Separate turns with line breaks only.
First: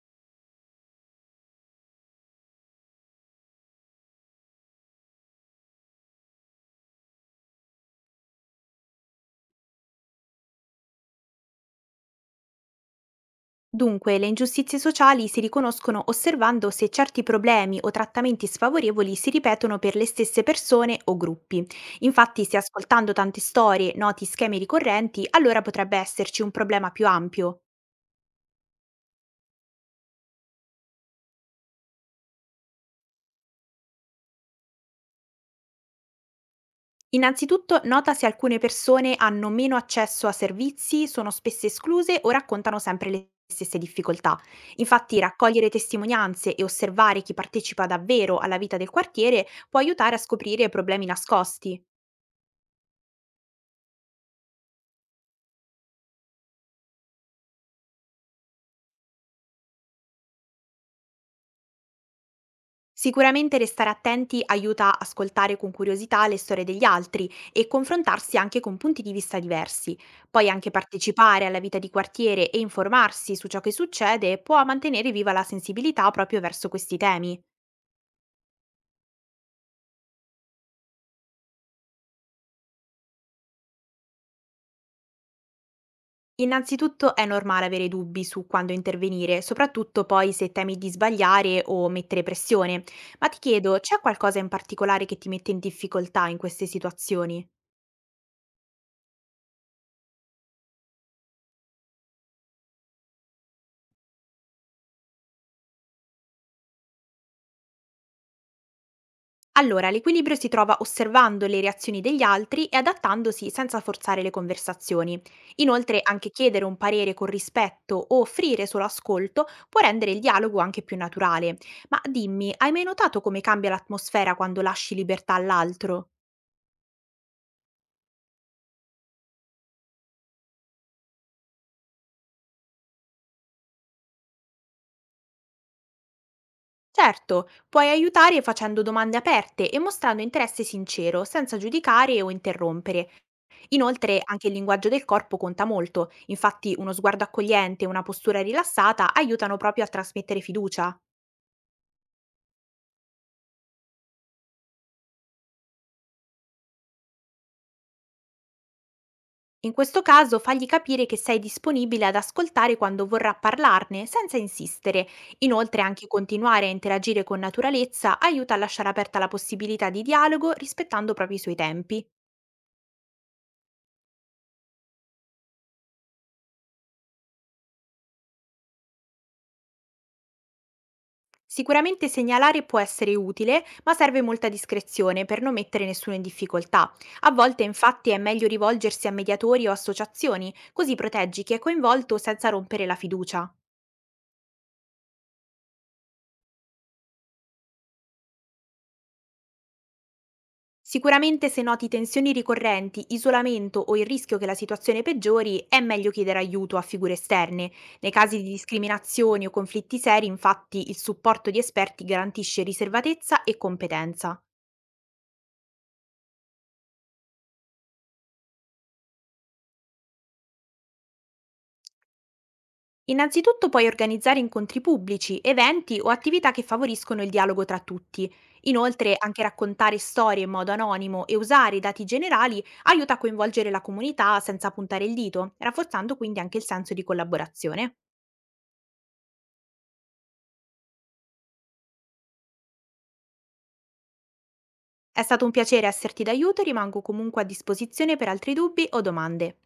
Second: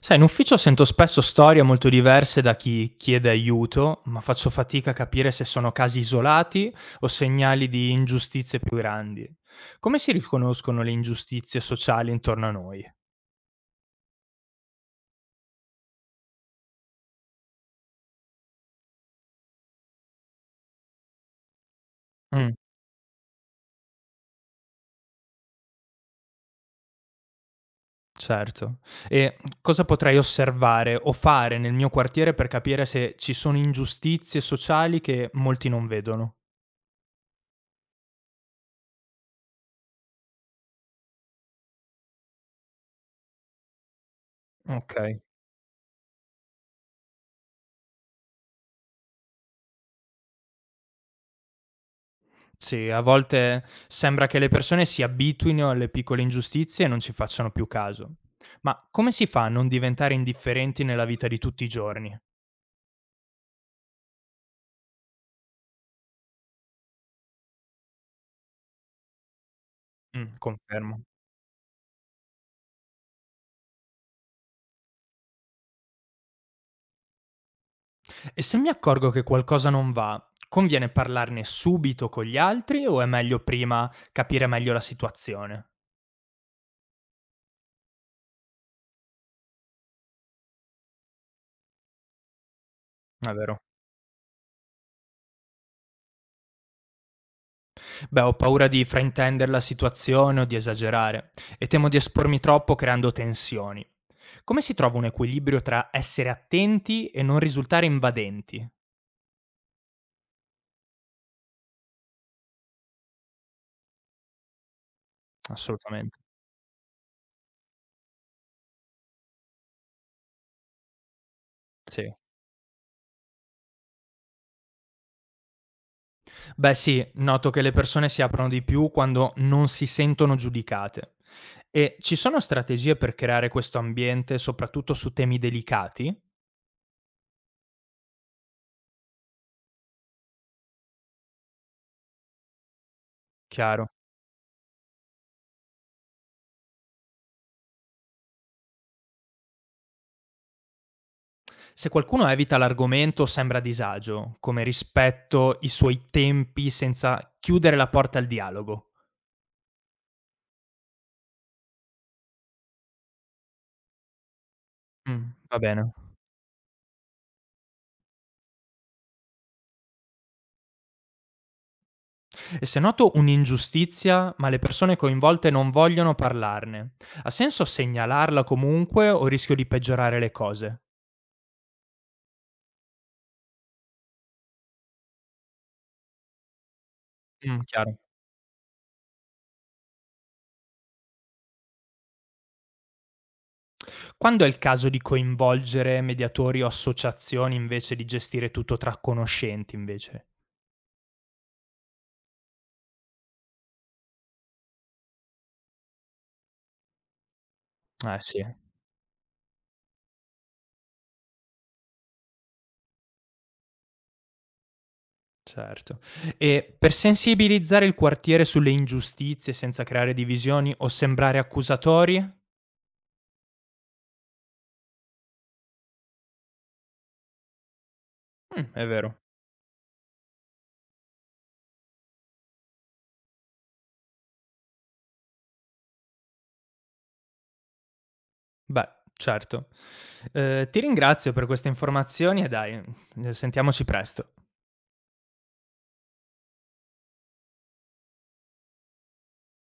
Sai, in ufficio sento spesso storie molto diverse da chi chiede aiuto, ma faccio fatica a capire se sono casi isolati o segnali di ingiustizie più grandi. Come si riconoscono le ingiustizie sociali intorno a noi?
Dunque, le ingiustizie sociali si riconoscono osservando se certi problemi o trattamenti sfavorevoli si ripetono per le stesse persone o gruppi. Infatti,
Mm,
se ascoltando tante storie noti schemi ricorrenti, allora potrebbe esserci un problema più ampio.
certo. E cosa potrei osservare o fare nel mio quartiere per capire se ci sono ingiustizie sociali che molti non vedono?
Innanzitutto, nota se alcune persone hanno meno accesso a servizi, sono spesso escluse o raccontano sempre le stesse difficoltà. Infatti,
Ok.
raccogliere testimonianze e osservare chi partecipa davvero alla vita del quartiere può aiutare a scoprire problemi nascosti.
Sì, a volte sembra che le persone si abituino alle piccole ingiustizie e non ci facciano più caso. Ma come si fa a non diventare indifferenti nella vita di tutti i giorni?
Sicuramente restare attenti aiuta a ascoltare con curiosità le storie degli altri e confrontarsi anche con punti di vista diversi.
Mm,
Poi anche
confermo.
partecipare alla vita di quartiere e informarsi su ciò che succede può mantenere viva la sensibilità proprio verso questi temi.
E se mi accorgo che qualcosa non va, conviene parlarne subito con gli altri o è meglio prima capire meglio la situazione?
Innanzitutto è normale avere dubbi su quando intervenire, soprattutto poi se temi di sbagliare o mettere pressione. Ma
È
ti
vero.
chiedo, c'è qualcosa in particolare che ti mette in difficoltà in queste situazioni?
Beh, ho paura di fraintendere la situazione o di esagerare e temo di espormi troppo creando tensioni. Come si trova un equilibrio tra essere attenti e non risultare invadenti?
Allora, l'equilibrio si trova osservando le reazioni degli altri e adattandosi senza forzare le conversazioni. Inoltre,
Assolutamente,
anche chiedere un parere con rispetto o offrire solo ascolto può rendere il dialogo anche più naturale. Ma
sì.
dimmi, hai mai notato come cambia l'atmosfera quando lasci libertà all'altro?
Beh sì, noto che le persone si aprono di più quando non si sentono giudicate. E ci sono strategie per creare questo ambiente, soprattutto su temi delicati?
Certo, puoi aiutare facendo domande aperte e mostrando interesse sincero, senza giudicare o interrompere.
Chiaro.
Inoltre, anche il linguaggio del corpo conta molto, infatti uno sguardo accogliente e una postura rilassata aiutano proprio a trasmettere fiducia.
Se qualcuno evita l'argomento o sembra a disagio, come rispetto i suoi tempi senza chiudere la porta al dialogo.
In questo caso fagli capire che sei disponibile ad ascoltare quando vorrà parlarne, senza insistere.
Va
Inoltre
bene.
anche continuare a interagire con naturalezza aiuta a lasciare aperta la possibilità di dialogo rispettando proprio i suoi tempi.
E se noto un'ingiustizia, ma le persone coinvolte non vogliono parlarne, ha senso segnalarla comunque o rischio di peggiorare le cose?
Sicuramente segnalare può essere utile, ma serve molta discrezione per non mettere nessuno in difficoltà. A volte
Chiaro.
infatti è meglio rivolgersi a mediatori o associazioni, così proteggi chi è coinvolto senza rompere la fiducia.
Quando è il caso di coinvolgere mediatori o associazioni invece di gestire tutto tra conoscenti invece?
Sicuramente se noti tensioni ricorrenti, isolamento o il rischio che la situazione peggiori, è meglio chiedere aiuto a figure esterne. Nei
Eh
casi
sì.
di discriminazioni o conflitti seri, infatti, il supporto di esperti garantisce riservatezza e competenza.
Certo. E per sensibilizzare il quartiere sulle ingiustizie senza creare divisioni o sembrare accusatori?
Innanzitutto puoi organizzare incontri pubblici, eventi o attività che favoriscono il dialogo tra tutti.
È
Inoltre,
vero.
anche raccontare storie in modo anonimo e usare i dati generali aiuta a coinvolgere la comunità senza puntare il dito, rafforzando quindi anche il senso di collaborazione.
Beh, certo. Ti ringrazio per queste informazioni e dai, sentiamoci presto.
È stato un piacere esserti d'aiuto e rimango comunque a disposizione per altri dubbi o domande.